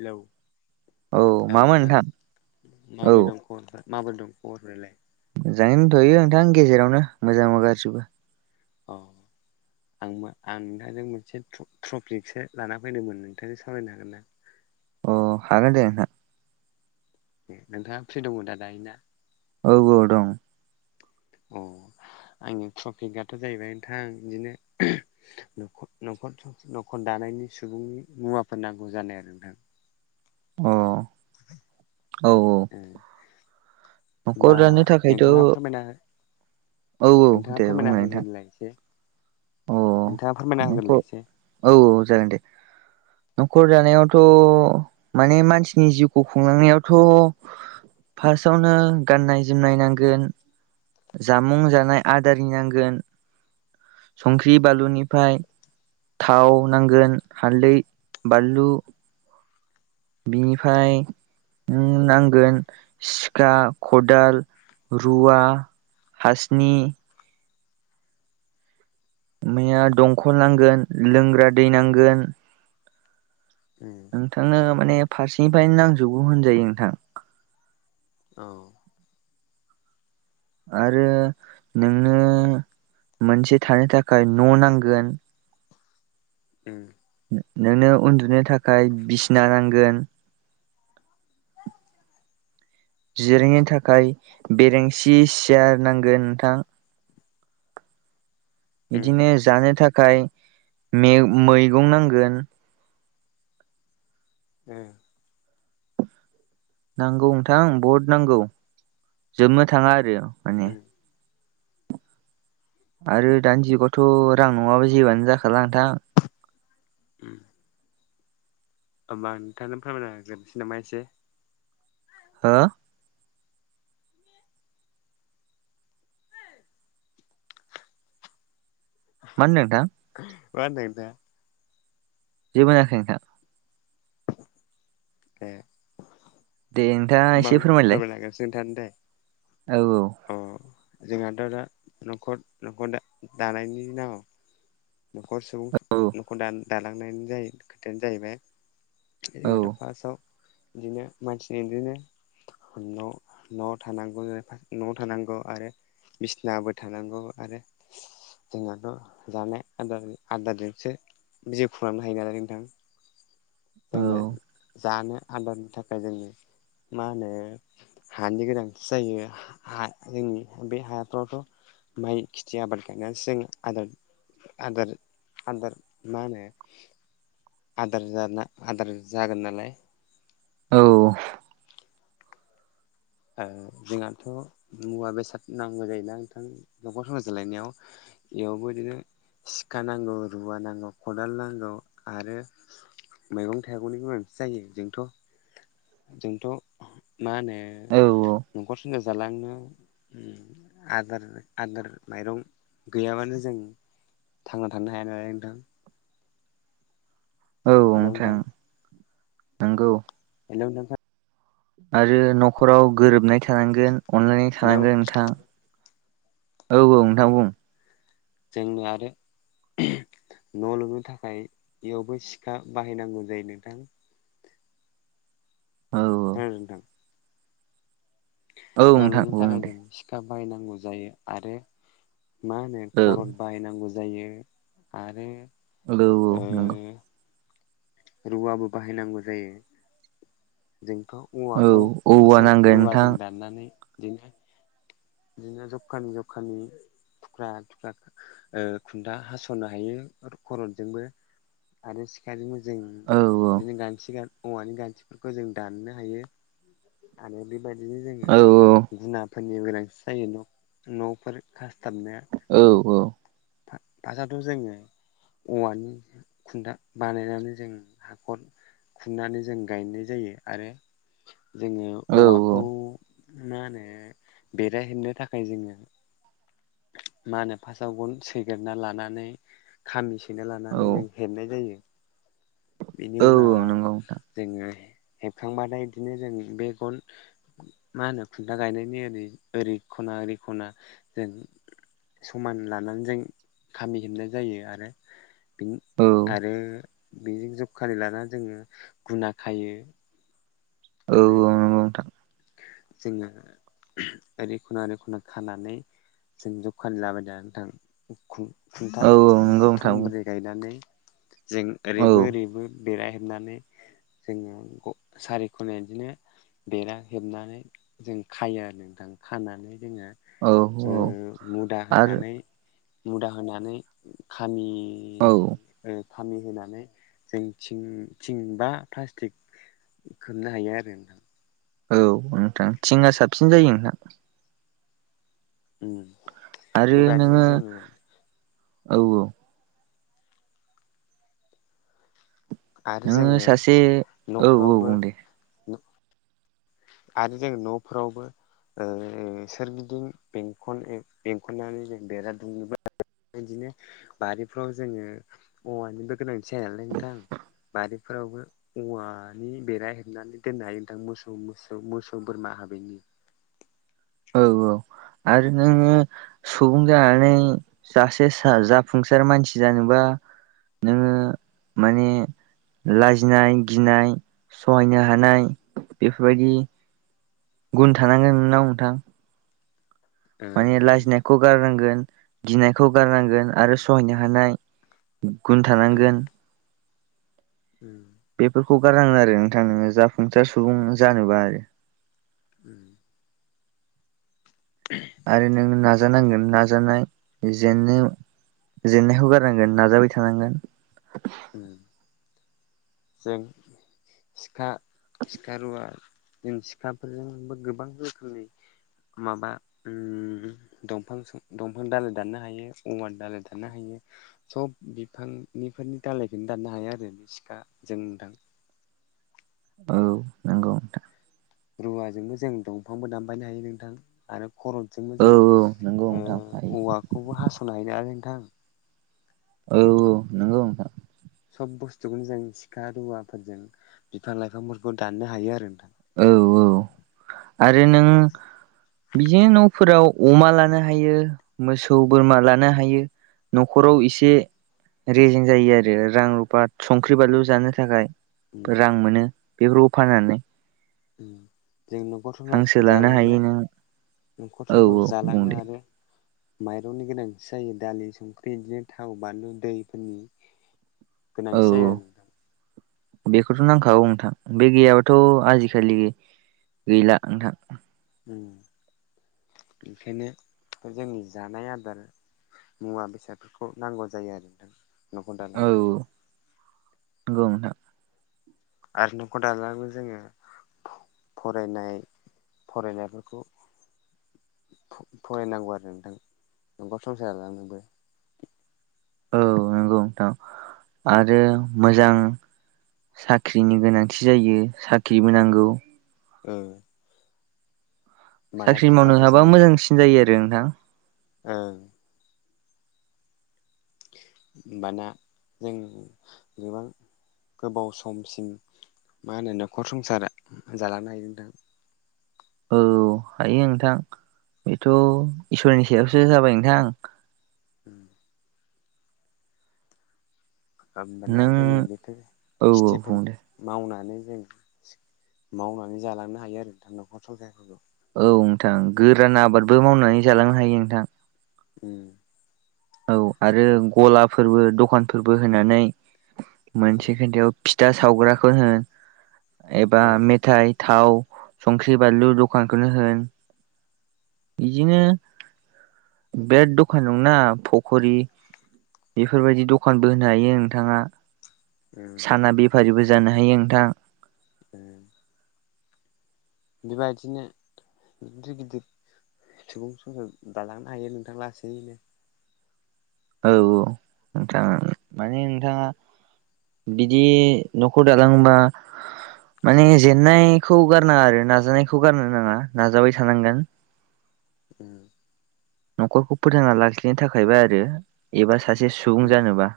Hello औ मामोन नोंथां औ माबोरै दं माबोरै दं खबरफालाय मोजाङै दथ'यो नोंथां गेजेरावनो मोजां गारजिबो औ आं आं नोंथांजों मोनसे ट्रपिकसो लाना फैदोंमोन नोंथांजों सावरायनो हागोन ना अ हागोन दे नोंथां नोंथाङा फ्रि दङ दा दायो ना औ औ दं अ आंनि प्रफिटआथ' जाहैबाय नोंथां बिदिनो ख नखर न'खर दानायनि सुबुंनि मुवाफोर नांगौ जानाय आरो नोंथां अ औ औ। बा न'खर दानो थाखायथ' नोंथाङा फोरमायना। औ नोंथाङा दे फोरमायना बुंलाय नोंथां होगोरलाय एसे अ नोंथाङा फोरमायना होगोरलाय न'खर एसे। औ औ जागोन दे न'खर जानायावथ' माने मानसिनि जिउखौ खुंलांनायावथ' फार्स्टआवनो गाननाय जोमनाय नांगोन जामुं जानाय आदारि नांगोन संख्रि बानलुनिफ्राय थाव नांगोन हालदै बानलु बिनिफ्राय न नांगोन सिखा खदाल रुवा हासनि माया दंखल नांगोन लोंग्रा दै नांगोन उम नोंथांनो माने फार्सेनिफ्रायनो नांजोबगौ होनजायो नोंथां औ आरो नोंनो मोनसे थानो थाखाय न' नांगोन उम नोंनो उन्दुनो थाखाय बिसिना नांगोन जिरेंनि थाखाय बेरेंसि सियार नांगोन नोंथां उम बिदिनो जानो थाखाय मैगं नांगोन उम नांगौ नोंथां बहद नांगौ जोबनो थाङा आरो माने उम आरो दानि जुगावथ' रां नङाबा जेबानो जाखाला नोंथां उम होमबा आ नोंथांनो फोरमायनााग्रोबोसै नामा एसे हा मा होनदों नोंथां। मा होनदों नोंथां। जेबोोष होनाखै नोंथां। [unintelligible] बे दे नोंथां। होमबा फोरमायलायगासिनो नोंथाङानो दे। औ -औ। अ जोंहाथ' दा न'खर न'खर दा दानायनि नांग न'खर सुबुं औ न'खर दा दालांनायनि जाय खोथायानो जाहैबाय। औ जोंहथ' फार्स्टआव बिदिनो मानसिनि बिदिनो। न' न'आव थानांगौ जेरै न'आव थानांगौ आरो। बिसनाबो थानांगौ आरो जोंहथ' जानाय। आदार आदारजोंसो जिउ खुलांनो हायोनालाय नोंथां। औ जोंनो जानो आदारनि थाखाय जोंनो मा होनो हानि गोनांथि जायो हा जोंनि बे हाफ्रावथ' माइ खिथि आबाद गायनानैसो जायो आदार आदार आदार मा होनो आदार जाना आदार जागोन नालाय। औ। ओ जोंहाथ' मुवा बेसाद नांगौ जायोना नोंथां नख'र संसार जालायनायाव। इयावबो बिदिनो सिखा नांगौ रुवा नांगौ खदाल नांगौ आरो मैगं थाइगंनि गोनांथि जायो जोंथ' जोंथ' मा होनो औ औ। न'खर संसार जालांनो ओम। आदार आदार माइरं गैयाबानो जों थांना थानो हाया नालाय नोंथां। औ नोंथां नोंगौ। हेलौ नोंथां। आरो न'खराव गोरोबनाय थानांगोन अनलायनाय हेलौ थानांगोन नोंथां। औ औ नोंथां बुं। जोंनो आरो न' लुनो थाखाय इयावबो सिखा बाहायनांगौ जायो नोंथां। औ खोनादों नोंथां। औ न' नोंथां लुनो बुं थाखाय दे जों सिखा बाहायनांगौ जायो आरो मा होनो औ खरद बाहायनांगौ जायो आरो औ औ ओ नोंगौ। रुवाबो बाहायनांगौ जायो जोंथ' औ औवाखौ औवा फास्टआव नांगोन नोंथां रुवाजों दाननानै बिदिनो बिदिनो जबखानि जबखानि थुख्रा थुख्रा ओ खुनथा हास'नो हायो खरदजोंबो। आरो सिखाजोंबो जों औ बिदिनो गानथि गान औवानि गान्थिफोरखौ जों दाननो हायो आरो बेबायदिनो जोङो औ गुना फोरनि गोनांथि जायो न' न'फोर खासथाबनो। औ। फा फासावथ' जोङो। औवानि खुन्था बानायनानै जों हाखर खुंनानै जों गायनाय जायो आरो जोङो औवाखौ औ मा होनो बेरा हेबनो थाखाय जोङो मा होनो फासटआव गन सैग्रोना लानानै खामि सैना औ लानानै जों हेेबनाय जायो बेनि औ औ उनाव नंगौ नोंथां जोङो हेबखांबाथाय इदिनो जों बे गन मा होनो खुन्था गायनायनि ओरै ओरै खना ओरै खना जों समान लानानै जों खामि हेबनाय जायो आरो बिन औ बे बेजों जबखालि लाना जोङो गुना खायो। औ आरो नंगौ नोंथां जोंना ओरै खना ओरै खना खानानै जों जबखानि लाबायदा नोंथां। खु-खुन्था औ नंगौ नोंथां थंब्रै गायनानै जों औ ओरैबो ओरैबो बेरा हेबनानै जोङो सारिखनाय इदिनो बेरा हेबनानै जों खायो आरो नोंथां खानानै जोङो औ ओ औ मुदा आरो होनानै मुदा होनानै खामि औ खामि होनोनानै जों थिं थिं बा प्लास्टिक खोबनो हायो आरो नोंथां। औ नोंथां थिंआ साबसिन जायो नोंथां। उम। आरो बेबादिनो नोङो जोङो औ औ। आरो नोङो जोङो सासे औ औ न'फ्रावबो बुं दे आरो जों न'फोरावबो ओ सोरगिदिं बेंखन बेंखननानै जों बेरा दुमैबो बिदिनो बारिफ्राव जोङो औवानिबो गोनांथि जाया नालाय नोंथां। बारिफोरावबो औवानि बेरा हेबनानै दोननो हायो नोंथां मोसौ। मोसौ मोसौ मोसौ बोरमा हाबैनि। औ औ आरो नोङो। सुबुं जानानै सासे जाफुंसार मानसि जानोबा। नोङो माने लाजिनाय गिनाय सहायनो हानाय बेफोरबायदि गुन थानांगोन नोंनाव नोंथां। ओं माने नोंथां लाजिनायखौ गारनांगोन गिनायखौ गारनांगोन। उम आरो सहायनो हानाय गुन थानांगोन। ओम। बेफोरखौ गारङो आरो नोंथां नोङो जाफुंसार सुबुं जानोबा आरो। उम। ओह। आरो नोंङो नाजानांगोन नाजानाय जेननायाव। जेननायखौ गारनांगोन नाजाबाय थानांगोन। ओम। जों सिखा सिखा रुवा। जों सिखाफोरजोंबो गोबां रोखोमनि माबा ओम। दफां दंफां दाालइ दाननो हायो औवा दालइ दाननो हायो। सब बिफांनिफोरनि दालायखौनो दाननो हाया आरो बे सिखा जों दान। औ नंगौ नों थां। रुवाजोंबो जों दंफांबो दामबायनो हायो नोंथां। आरो खरट'जोंबो औ जों औ नंगौ नोंथां हायो औवाखौबो हास'नो हैनो आरो नोंथां औ नोंगौ नोंथां। सब बुस्थुखौनो जों सिखा रुवाफोरजों बिफां लाइफांफोरखौ दाननो हायो आरो नोंथां। औ औ आरो नों बिदिनो न'फोराव अमा लानो हायो मोसौ बोरमा लानो हायो। न'खराव एसे। रेजें जायो आरो रां रुफा संख्रि बानलु जानो थाखाय उम रां मोनो बेफोरखौ फाननानै। उम जोंनो नखर संसार हांसो लानो हायो जालांनो नों न'खर औ संखरखौ औ बुं जालांनो दे आरो माइरंनि गोनांथि जायो दालि संख्रि बिदिनो थाव बानलु दैफोरनि औ गोनांथि जायो औ। आरो नोंथां बेखौथ' नांखागौ नोंथां बे गैयाबाथ' आजिखालि गैला नोंथां। उम ओंखायनो जोंनि जानाय आदार मुवा बेसादफोरखौ नांगौ जायो आरो नोंथां। न'खर औ दालांनो थाखाय नंगौ नोथां। आरो नखर जायो। फरायनाय फरायनायफोरखौ फरायनांगौ आरो नोंथां नखर संसार जालांनोबो। औ नंगौ नोंथां आरो मोजां साख्रिनि गोनांथि जायो साख्रिबो नांगौ। औ। साख्रि थाखा मावनो हाबा मोजांसिन जायो आरो नोंथां। ओं। होनबाना जों गोबां गोबाव समसिम मा होनो न'खर संसार जालांनो हायो नोंथां। औ हायो नोंथां बेथ' इसोरनि सायावसो जाबाय नोंथां। उम। होमबाना नों जोङो बेफोर औ औ खेथिफोर बुं दे मावनानै जों मावनानै जालांनो हायो आरो नोंथां न'खर संसाफोरखौ। औ नोंथां गोरान आबादबो मावनानै जालांनो हायो नोंथां। उम। औ आरो गलाफोरबो दखानफोरबो होनानै ओ मोनसे खोन्थायाव फिथा सावग्राखौ होन एबा ओ मेथाइ थाव संख्रि बानलु दखानखौनो होन बिदिनो बे दखान दंनवना पखरि बेफोरबायदि दखानबो होनो हायो नोंथाङा ओ साना बेफारिबो जानो हायो नोंथां। ओ बेबायदिनो गिदिर गिदिर सुबुं संसार दालांनो हायो नोंथां लासैनो। औ औ नोथां माने नोंथाङा बिदि न'खर दालांनोबा माने जेननायखौ गारनाङा आरो ना नाजानायखौ गारनो नाङा नाजाबाय थानांगोन। ओम। न'खरखौ फोथांना लाखिनो थाखायबा आरो एबा सासे सुबुं जानोबा।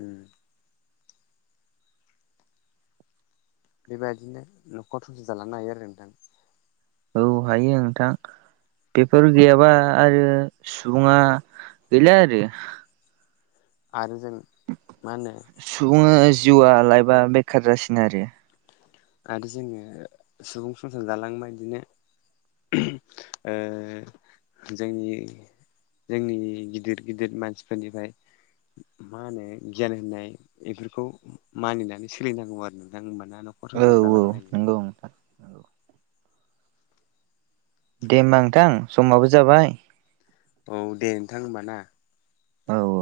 ओम। बेबायदिनो न'खर संसार जालांनो हायो आरो नोंथां। औ हायो नोंथां। बेफोर गैयाबा आरो सुबुङा गैला आरो। आरो जों मा होनो सुबुङा जिउआ लाइबआ बेखार जासिन आरो। आरो जोङो सुबुं संसार जालांनोबा बिदिनो ओ जोंनि जोंनि गिदिर गिदिर मानसिफोरनिफ्राय मा होनो गियान होननाय बेफोरखौ मानिनानै सोलिनांगौ आरो नोंथां होमबाना न खर औ संसार दालांनो हायो। औ नोंथां दे होमबा नोंथां समाबो जाबाय औ दे नोंथां होमबा ना औ औ